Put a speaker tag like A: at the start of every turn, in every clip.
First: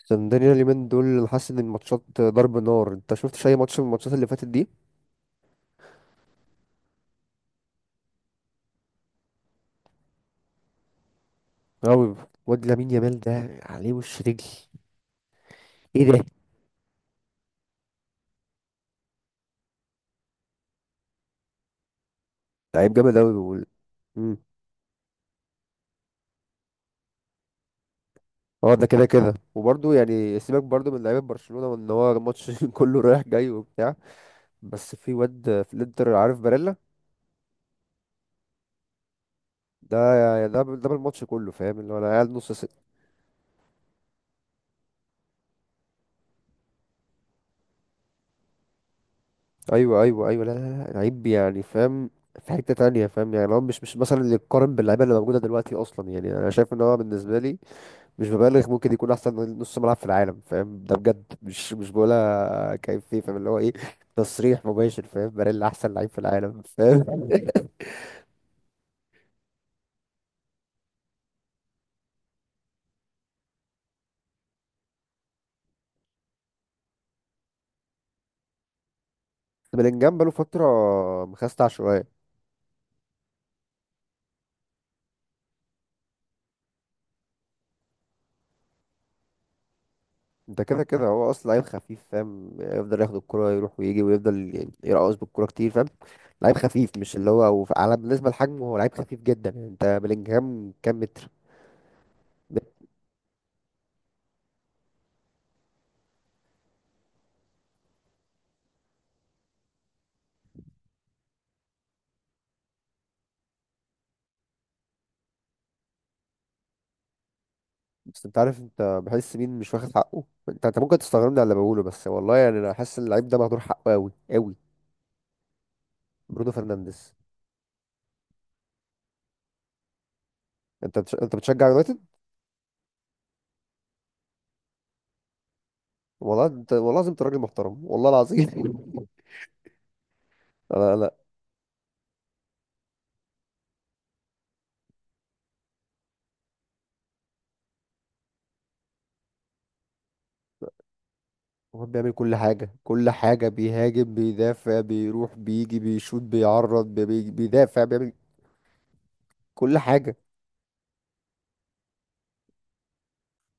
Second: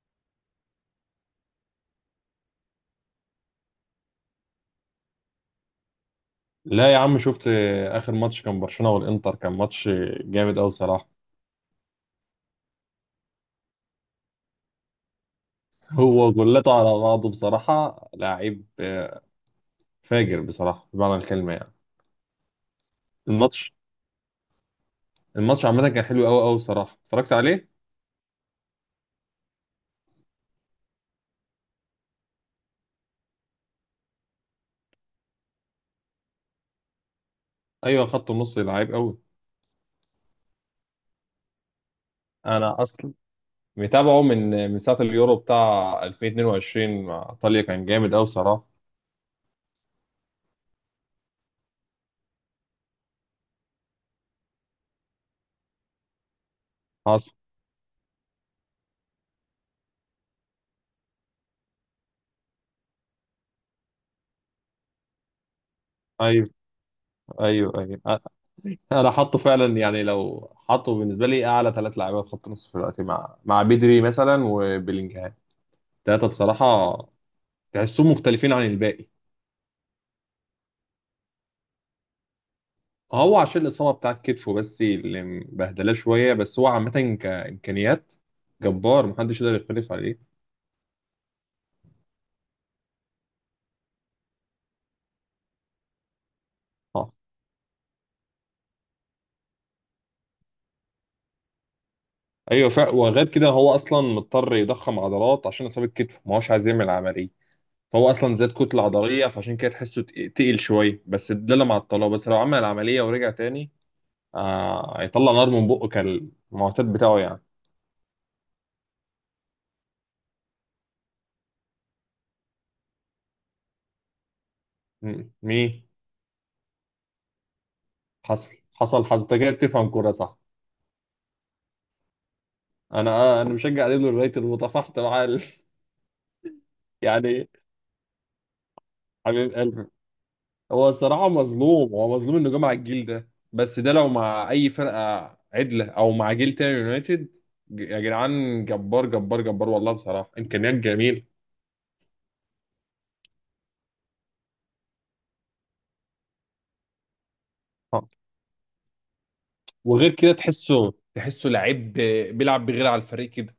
A: اسكندرية اليومين دول انا حاسس ان الماتشات ضرب نار. انت شفتش اي ماتش من الماتشات اللي فاتت دي؟
B: لا يا عم، شفت. اخر ماتش كان برشلونه والانتر، كان ماتش جامد قوي بصراحه.
A: اوي. واد لامين يامال ده عليه وش رجل. ايه ده!
B: هو جولته على بعضه بصراحه لعيب، آه. فاجر بصراحه بمعنى الكلمه يعني.
A: لعيب جامد اوي
B: الماتش
A: مم.
B: الماتش عامه كان حلو قوي قوي بصراحه، اتفرجت عليه.
A: اه، ده كده كده. وبرضه يعني سيبك برضه من لعيبه برشلونه، وان هو الماتش كله رايح جاي وبتاع. بس في واد في الانتر عارف؟ باريلا.
B: ايوه، خط النص لعيب قوي.
A: ده يعني ده بالماتش كله، فاهم؟ اللي هو انا قاعد نص ست.
B: انا اصلا متابعه من ساعه اليورو بتاع 2022 مع ايطاليا، كان جامد قوي بصراحه.
A: ايوه ايوه ايوه، لا لا لا، لعيب يعني، فاهم؟ في حته تانية، فاهم يعني؟ هو مش مثلا اللي يتقارن باللعيبه اللي موجوده دلوقتي اصلا. يعني انا شايف ان هو
B: حصل.
A: بالنسبه لي، مش ببالغ، ممكن يكون احسن نص ملعب في العالم، فاهم؟ ده بجد، مش بقولها كيف فيه، فاهم اللي هو ايه؟ تصريح مباشر، فاهم؟ باريلا احسن لعيب في
B: ايوه،
A: العالم، فاهم؟
B: ايوه، ايوه، انا حاطه فعلا، يعني لو حاطه بالنسبه لي اعلى 3 لعيبه في خط النص في الوقت مع بدري مثلا وبيلينجهام. التلاتة بصراحة تحسهم مختلفين عن الباقي.
A: بلينجهام بقاله فتره مخستع شويه.
B: هو عشان الإصابة بتاعت كتفه، بس اللي مبهدلاه شوية، بس هو عامة كإمكانيات جبار، محدش يقدر يختلف عليه.
A: انت كده كده هو اصلا لعيب خفيف، فاهم؟ يفضل ياخد الكرة يروح ويجي، ويفضل يعني يرقص بالكرة كتير، فاهم؟ لعيب خفيف.
B: اه،
A: مش اللي هو على بالنسبه لحجمه هو لعيب خفيف جدا. يعني انت بلينجهام كام متر؟
B: أيوة، فا وغير كده هو أصلا مضطر يضخم عضلات عشان إصابة كتفه، ما هوش عايز يعمل عملية. فهو أصلا زاد كتلة عضلية، فعشان كده تحسه تقيل شوية، بس ده اللي مع الطلاق، بس لو عمل العملية ورجع تاني هيطلع نار من بقه كالمعتاد بتاعه يعني.
A: بس انت عارف انت بحس مين مش واخد حقه؟ انت ممكن تستغربني على اللي بقوله، بس والله يعني انا حاسس ان اللعيب ده مهدور حقه قوي قوي.
B: مين؟
A: برونو فرنانديز.
B: حصل، حصل، حصل. انت كده بتفهم كورة، صح؟
A: انت بتشجع يونايتد؟
B: انا مشجع اليوم اليونايتد وتفاحت معاه.
A: والله انت، والله لازم انت راجل
B: يعني
A: محترم، والله العظيم.
B: حبيب قلبي. هو
A: لا لا.
B: الصراحه مظلوم، هو مظلوم انه جه مع الجيل ده، بس ده لو مع اي فرقه عدله او مع جيل تاني يونايتد. يا جدعان، جبار جبار جبار والله، بصراحه امكانيات جميله.
A: هو بيعمل كل حاجه، كل حاجه، بيهاجم، بيدافع، بيروح، بيجي، بيشوط، بيعرض، بيدافع،
B: آه.
A: بيعمل كل
B: وغير
A: حاجه.
B: كده تحسه لعيب، بيلعب بغير على الفريق كده.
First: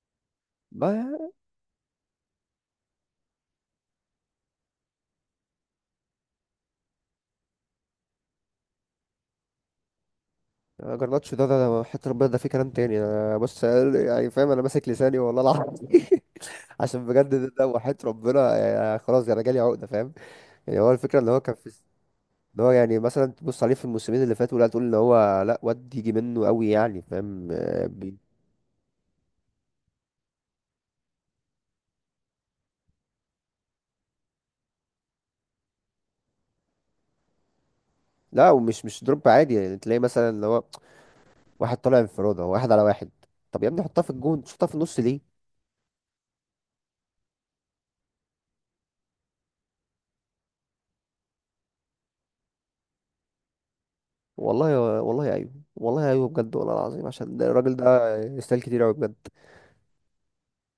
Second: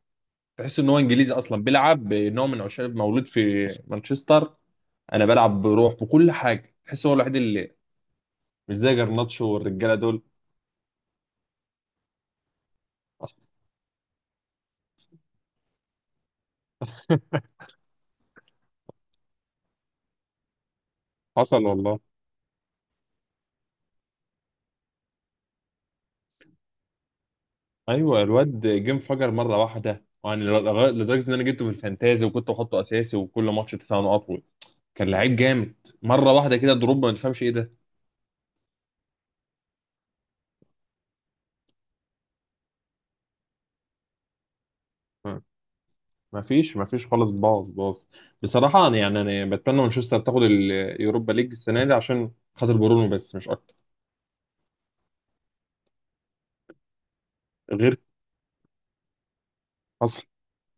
B: تحس ان هو
A: ما
B: انجليزي اصلا بيلعب، نوع من عشاق مولود في مانشستر. انا بلعب بروح بكل حاجه، تحس هو الوحيد اللي مش زي جرناتشو والرجاله دول.
A: جرناتشو ده ده حتى ربنا، ده في كلام تاني. انا بص يعني فاهم، انا ماسك لساني والله العظيم. عشان بجد ده، ده وحياة ربنا، يعني خلاص انا جالي عقده، فاهم؟ يعني هو الفكره ان هو كان
B: حصل
A: في
B: والله.
A: اللي هو، يعني مثلا تبص عليه في الموسمين اللي فاتوا، لا تقول ان هو لا، واد يجي منه قوي يعني، فاهم؟ آه،
B: ايوه، الواد جه انفجر مره واحده يعني، لدرجه ان انا جبته في الفانتازي وكنت بحطه اساسي وكل ماتش 9 نقط . كان لعيب جامد. مره واحده كده دروب، ما تفهمش ايه ده.
A: لا، ومش مش دروب عادي، يعني تلاقي مثلا اللي هو واحد طالع انفرادة واحد على واحد. طب يا ابني حطها في الجون، شوطها في النص ليه؟
B: ما فيش ما فيش خالص، باظ باظ. بصراحه يعني انا بتمنى مانشستر تاخد اليوروبا ليج السنه دي عشان خاطر برونو، بس مش اكتر.
A: والله والله، ايوه والله، ايوه بجد، والله العظيم، عشان ده الراجل
B: غير
A: ده يستاهل كتير قوي بجد.
B: اصلا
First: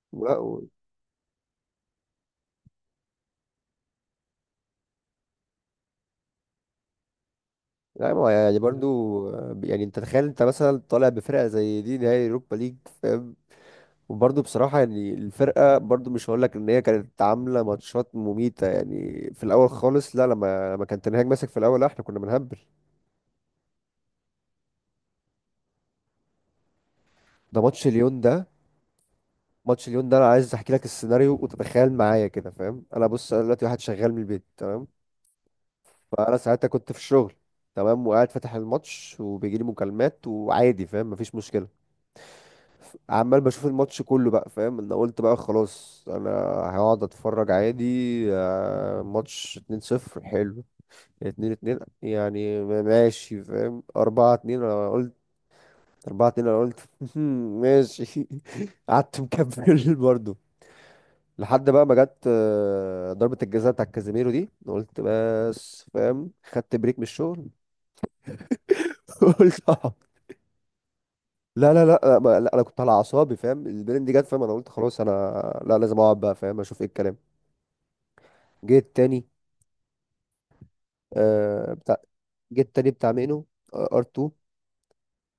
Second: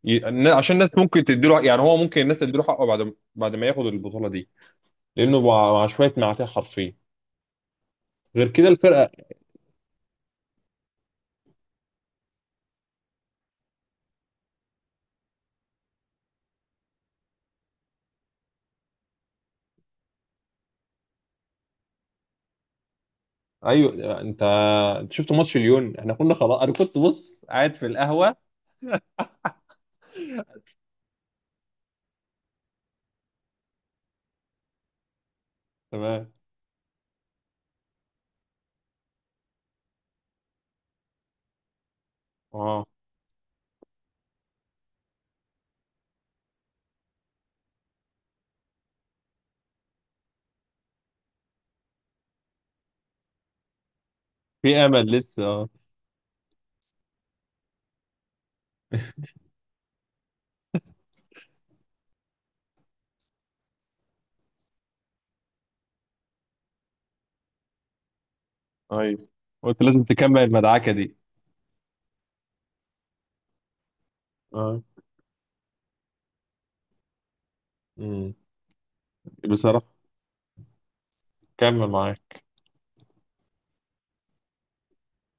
A: ولا و...
B: عشان الناس ممكن تديله، يعني هو ممكن الناس تديله حقه بعد ما ياخد البطوله دي. لانه مع شويه معاتيه حرفيا.
A: لا ما هو
B: غير
A: يعني
B: كده
A: برضو،
B: الفرقه.
A: آه، يعني انت تخيل انت مثلا طالع بفرقة زي دي نهائي اوروبا ليج، فاهم؟ وبرضه بصراحة يعني الفرقة برضه مش هقول لك إن هي كانت عاملة ماتشات مميتة يعني في الأول خالص. لا، لما كان تنهاج ماسك في الأول، لا إحنا كنا بنهبل.
B: ايوه، انت شفت ماتش ليون، احنا كنا خلاص، انا كنت بص
A: ده
B: قاعد
A: ماتش
B: في
A: ليون ده.
B: القهوه.
A: ماتش ليون ده أنا عايز أحكي لك السيناريو وتتخيل معايا كده، فاهم؟ أنا بص، أنا دلوقتي واحد شغال من البيت، تمام.
B: تمام.
A: فأنا ساعتها كنت في الشغل، تمام، وقاعد فاتح الماتش، وبيجيلي مكالمات وعادي، فاهم؟ مفيش مشكلة.
B: اه،
A: عمال بشوف الماتش كله بقى، فاهم؟ انا قلت بقى خلاص انا هقعد اتفرج عادي. آه، ماتش 2-0 حلو. اتنين اتنين يعني ماشي، فاهم؟ أربعة اتنين
B: في
A: أنا
B: امل
A: قلت،
B: لسه، اه.
A: أربعة اتنين أنا قلت، ماشي. قعدت مكمل برضه، لحد بقى ما جت، آه، ضربة الجزاء بتاع كازيميرو دي. أنا قلت بس، فاهم؟ خدت بريك من الشغل.
B: ايوه،
A: قلت
B: قلت
A: أقعد.
B: لازم تكمل المدعكه دي.
A: لا لا لا لا، انا كنت على اعصابي، فاهم؟ البرين دي جت، فاهم؟ انا قلت
B: اه.
A: خلاص انا لا، لازم اقعد بقى، فاهم؟ اشوف ايه الكلام.
B: امم
A: جيت تاني،
B: بصراحة
A: آه،
B: كمل
A: بتاع،
B: معايا،
A: جيت تاني بتاع مينو ار2.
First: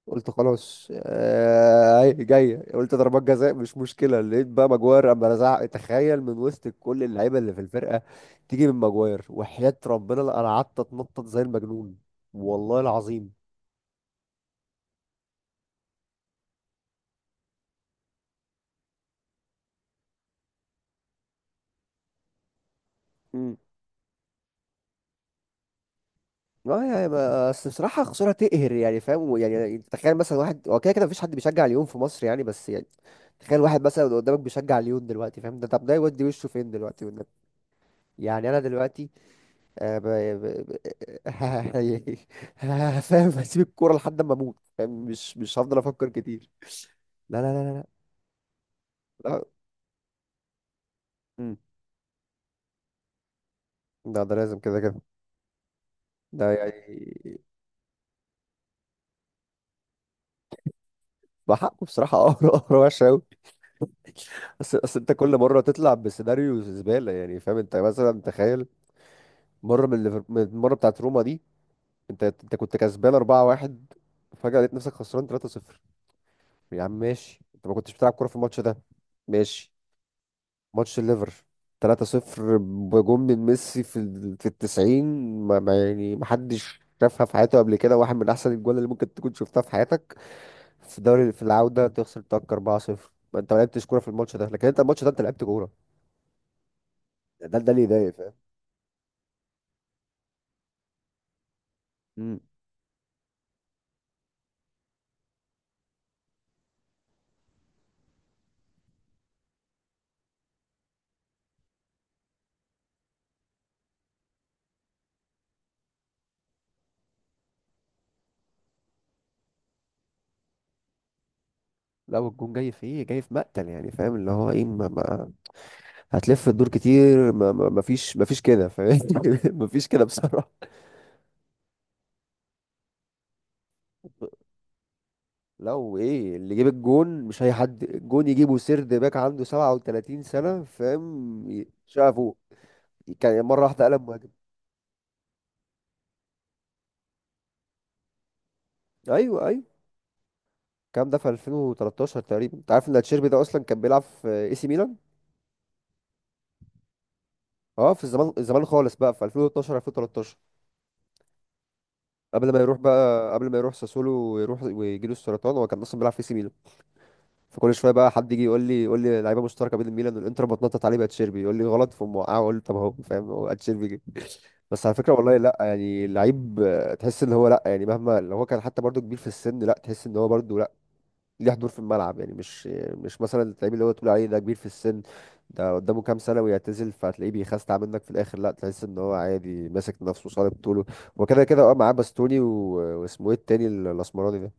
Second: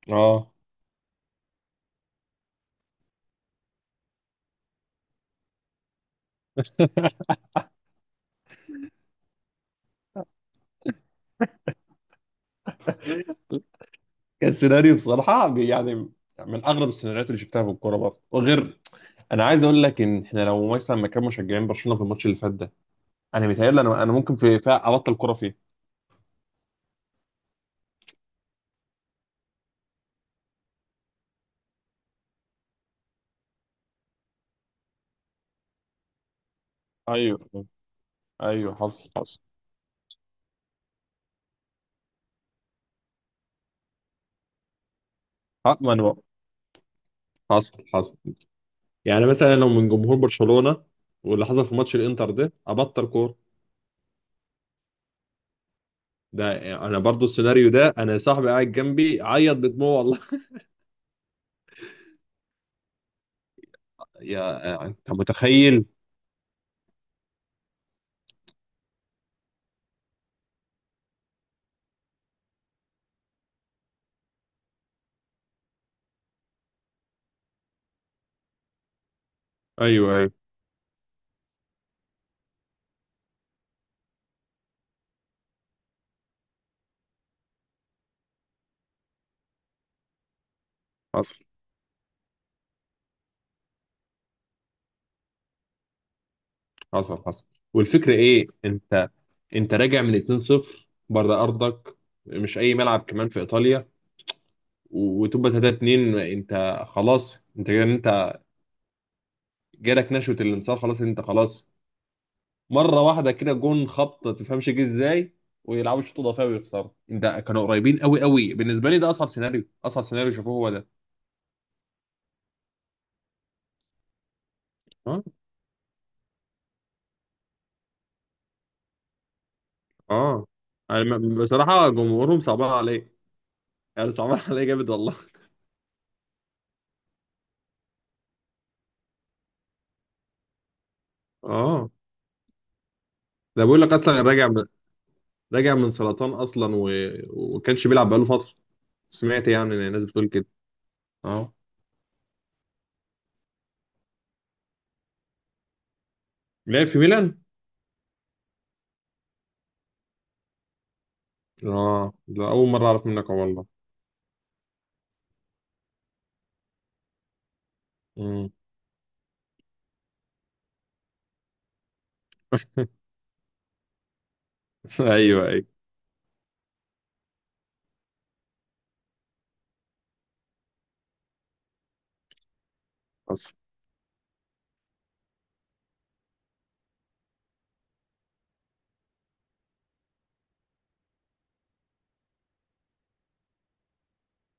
A: قلت
B: اه.
A: خلاص آه، هي جايه، قلت ضربات جزاء مش مشكله. لقيت بقى ماجواير اما لزعق! تخيل من وسط كل اللعيبه اللي في الفرقه تيجي من ماجواير، وحياه ربنا لا، انا قعدت اتنطط زي المجنون، والله العظيم.
B: كان سيناريو بصراحه يعني من اغرب السيناريوهات اللي شفتها في الكوره برضه. وغير، انا عايز اقول لك ان احنا لو مثلا مكان مشجعين برشلونه في الماتش اللي فات ده، انا
A: امم،
B: متهيألي انا ممكن فيها ابطل كوره فيه.
A: اه يعني بس بصراحه خساره تقهر يعني، فاهم؟ يعني تخيل مثلا واحد، هو كده كده مفيش حد بيشجع ليون في مصر يعني، بس يعني تخيل واحد مثلا قدامك بيشجع ليون دلوقتي، فاهم ده؟ طب ده يودي وشه فين دلوقتي والنبي؟
B: ايوه،
A: يعني انا
B: ايوه، حصل،
A: دلوقتي
B: حصل.
A: آه، فاهم؟ هسيب الكوره لحد ما اموت، فاهم؟ مش
B: اه،
A: هفضل
B: ما انا
A: افكر
B: بقى.
A: كتير. لا لا لا
B: حصل،
A: لا
B: حصل، يعني
A: لا لا
B: مثلا لو من جمهور برشلونة واللي
A: مم.
B: حصل في ماتش الانتر ده، ابطل كوره.
A: لا، ده لازم كده كده. ده
B: ده انا برضو
A: يعني
B: السيناريو ده، انا صاحبي قاعد جنبي عيط بدموع والله.
A: بحقه بصراحه قهر، قهر وحش قوي. اصل
B: يا
A: اصل انت
B: انت
A: كل مره
B: متخيل.
A: تطلع بسيناريو زباله يعني، فاهم؟ انت مثلا تخيل مره من من المره بتاعت روما دي، انت كنت كسبان 4-1، فجاه لقيت نفسك خسران 3-0. يا عم ماشي، انت ما كنتش بتلعب كوره في الماتش ده، ماشي.
B: ايوه، ايوه،
A: ماتش الليفر 3-0 بجون من ميسي في في التسعين. ما يعني ما حدش شافها في حياته قبل كده، واحد من احسن الجوال اللي ممكن تكون شفتها في حياتك. في دوري في
B: حصل،
A: العودة تخسر تاك 4-0؟ ما انت ما لعبتش كورة في الماتش ده، لكن انت الماتش ده انت لعبت كورة.
B: حصل، حصل.
A: ده اللي يضايق،
B: والفكره
A: فاهم؟
B: ايه؟ انت راجع من 2-0 بره ارضك،
A: امم.
B: مش اي ملعب كمان في ايطاليا، وتبقى 3-2، انت خلاص، انت كده، انت جالك نشوة الانتصار، خلاص انت خلاص. مره واحده كده جون خبط، ما تفهمش جه ازاي، ويلعبوا شوط اضافي ويخسروا. ده كانوا قريبين قوي قوي بالنسبه لي، ده اصعب سيناريو، اصعب سيناريو شافوه هو ده.
A: لا، والجون جاي في ايه، جاي في مقتل يعني، فاهم اللي هو ايه؟ ما
B: اه،
A: ما هتلف الدور كتير، ما فيش، ما فيش كده، فاهم؟ ما فيش كده
B: اه،
A: بصراحة.
B: يعني بصراحه جمهورهم صعبان عليه، يعني صعبان عليه جامد والله.
A: لو ايه اللي جيب الجون؟ مش اي حد الجون يجيبه سيرد باك عنده 37 سنة، فاهم؟
B: اه،
A: شافه كان مرة
B: ده بيقول
A: واحدة
B: لك
A: قلب
B: اصلا
A: مهاجم.
B: راجع من سرطان اصلا. وكانش بيلعب بقاله فتره.
A: ايوه
B: سمعت
A: ايوه.
B: يعني إن الناس بتقول كده.
A: الكلام ده في
B: اه،
A: 2013 تقريبا. انت عارف ان تشيربي ده اصلا كان بيلعب في اي سي ميلان؟
B: لعب في ميلان.
A: اه، في الزمان خالص بقى في 2012، 2013،
B: اه، ده
A: قبل ما
B: اول
A: يروح
B: مره اعرف منك
A: بقى، قبل ما يروح
B: والله.
A: ساسولو ويروح ويجي له السرطان، هو كان اصلا بيلعب في اي سي ميلان. فكل شويه بقى حد يجي
B: امم
A: يقول لي، يقول لي لعيبه مشتركه بين الميلان والانتر بتنطط عليه بقى، تشيربي يقول لي غلط فموقعه، اقول له طب اهو، فاهم؟ هو تشيربي بس، على فكره والله،
B: ايوه،
A: لا
B: ايوه،
A: يعني لعيب، آه، تحس ان هو لا يعني، مهما لو هو كان حتى برضو كبير في السن، لا تحس ان هو برضو لا، ليه حضور في الملعب يعني. مش مثلا
B: حصل.
A: اللعيب اللي هو تقول عليه ده كبير في السن ده قدامه كام سنه ويعتزل، فهتلاقيه بيخستع منك في الاخر، لا، تحس ان هو عادي ماسك نفسه صلب طوله، وكده كده اه معاه باستوني واسمه ايه التاني الاسمراني ده،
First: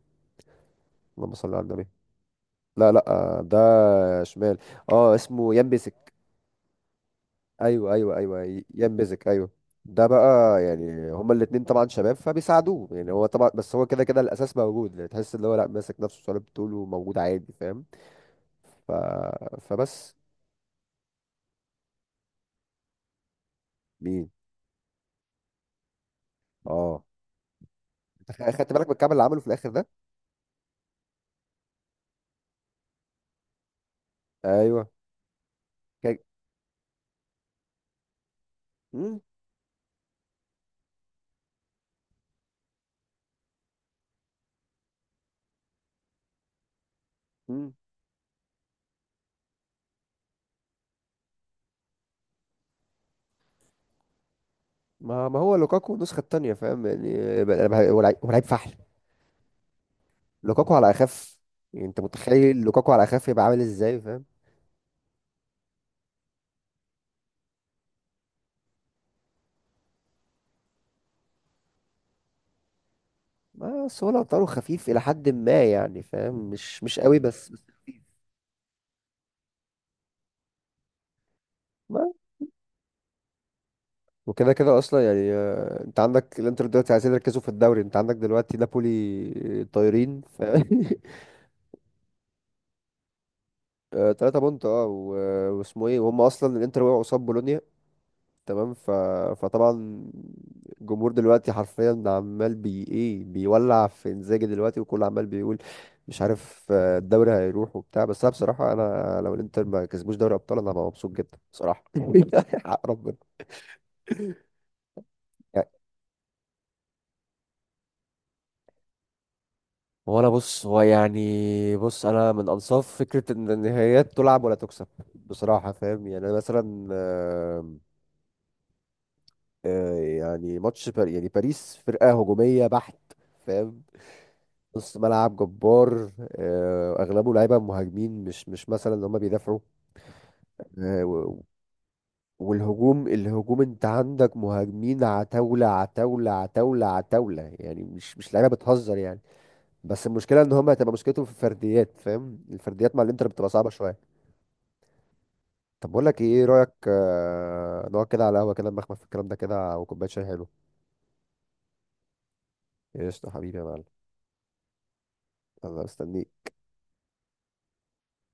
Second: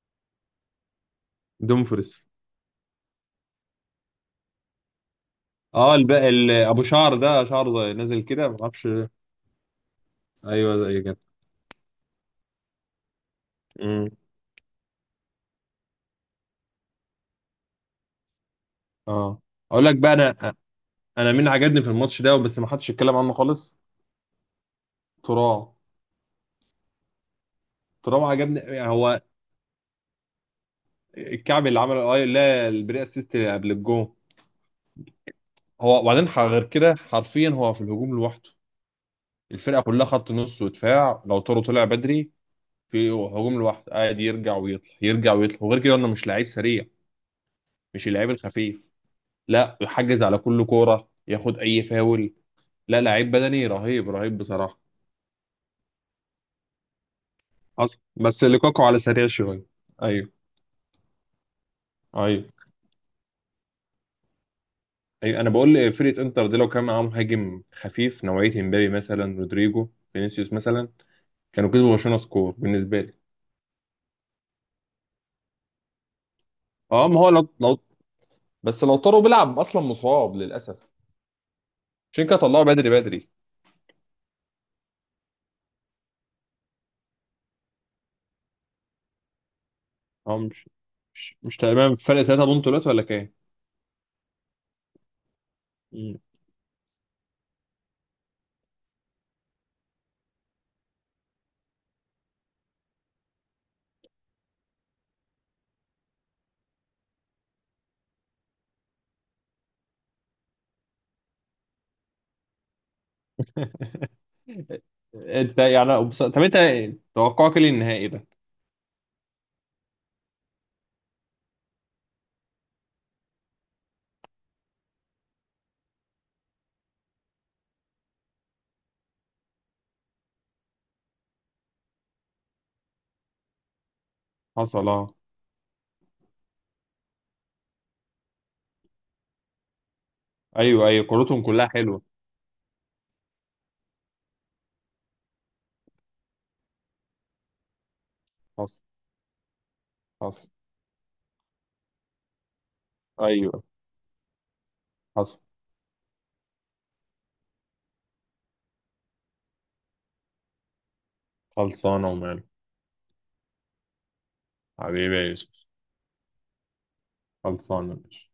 A: اللهم صل على النبي.
B: دومفريس.
A: لا لا آه، ده شمال. اه اسمه يان.
B: اه، ابو شعر ده، شعره
A: ايوه ايوه
B: نازل
A: ايوه
B: كده ما اعرفش.
A: ينبذك، ايوه. ده بقى
B: ايوه زي
A: يعني،
B: كده.
A: هما الاتنين طبعا شباب فبيساعدوه، يعني هو طبعا، بس هو كده
B: امم
A: كده الاساس موجود، يعني تحس ان هو لا ماسك نفسه صليب طوله، موجود عادي، فاهم؟ ف...
B: اه، اقول لك بقى،
A: فبس.
B: انا مين عجبني في الماتش ده، بس ما حدش اتكلم عنه خالص.
A: مين؟
B: ترام.
A: اه.
B: ترام عجبني،
A: خدت بالك
B: يعني
A: من الكعب
B: هو
A: اللي عمله في الاخر ده؟
B: الكعب اللي عمله، اي لا، البري اسيست قبل الجون.
A: ايوه.
B: هو،
A: كان-
B: وبعدين غير كده حرفيا هو في الهجوم لوحده،
A: مم،
B: الفرقه كلها خط نص ودفاع، لو تورو طلع بدري، في هجوم لوحده قاعد يرجع ويطلع، يرجع ويطلع. وغير كده انه مش لعيب سريع،
A: مم.
B: مش اللعيب الخفيف لا يحجز على كل كوره، ياخد اي فاول. لا، لعيب بدني رهيب رهيب بصراحة.
A: ما هو لوكاكو النسخه التانيه، فاهم يعني؟
B: حصل،
A: هو لعيب، هو لعيب
B: بس
A: فحل.
B: لوكاكو على سريع شوية. ايوه،
A: لوكاكو على اخف، يعني انت متخيل
B: ايوه،
A: لوكاكو على اخف يبقى عامل ازاي، فاهم؟
B: ايوه، انا بقول فرقة انتر دي لو كان معاهم مهاجم خفيف نوعية امبابي مثلا، رودريجو، فينيسيوس مثلا، كانوا كسبوا برشلونة سكور بالنسبة لي.
A: بس هو لو طاره خفيف الى حد ما يعني، فاهم؟ مش
B: اه،
A: قوي
B: ما هو لو
A: بس.
B: لو بس لو طاروا بيلعب اصلا مصاب للاسف، عشان كده طلعوا بدري بدري.
A: وكده كده اصلا يعني، آه، انت عندك الانتر دلوقتي عايزين يركزوا في الدوري، انت عندك دلوقتي نابولي طايرين.
B: اه،
A: ف
B: مش مش مش تمام، فرق 3 بونت دلوقتي ولا كام؟
A: آه، تلاتة بونت، اه، واسمه ايه،
B: مم.
A: وهم اصلا الانتر وقعوا قصاد بولونيا، تمام. فطبعا الجمهور دلوقتي حرفيا عمال بي ايه، بيولع في انزاجي دلوقتي، وكله عمال بيقول مش عارف، آه، الدوري هيروح وبتاع. بس انا بصراحة انا لو الانتر ما كسبوش دوري ابطال انا هبقى مبسوط جدا بصراحة. حق ربنا.
B: انت يعني بص، طب انت توقعك ايه للنهائي ده؟
A: هو انا بص، هو يعني، بص انا من انصاف فكره ان النهائيات تلعب ولا تكسب بصراحه، فاهم؟ يعني انا مثلا، آه، آه، يعني ماتش بار يعني باريس فرقه هجوميه بحت، فاهم؟
B: حصل،
A: نص
B: اه.
A: ملعب جبار، آه، اغلبه لعيبه مهاجمين، مش مثلا ان هم بيدافعوا.
B: ايوه،
A: آه،
B: ايوه، كورتهم كلها حلوه.
A: والهجوم، الهجوم انت عندك مهاجمين عتاوله عتاوله عتاوله عتاوله، يعني مش لعيبه
B: حصل،
A: بتهزر يعني. بس المشكله
B: حصل.
A: ان هم، هتبقى مشكلتهم في الفرديات، فاهم؟ الفرديات مع الانتر بتبقى
B: ايوه،
A: صعبه شويه.
B: حصل.
A: طب بقول لك ايه، إيه رايك آه، نقعد كده على قهوه كده، نمخمخ في الكلام ده كده، وكوبايه شاي حلو.
B: خلصانه وماله.
A: قشطه حبيبي يا معلم.
B: حبيبي يا يوسف.
A: انا مستنيك.
B: خلصانه ماشي.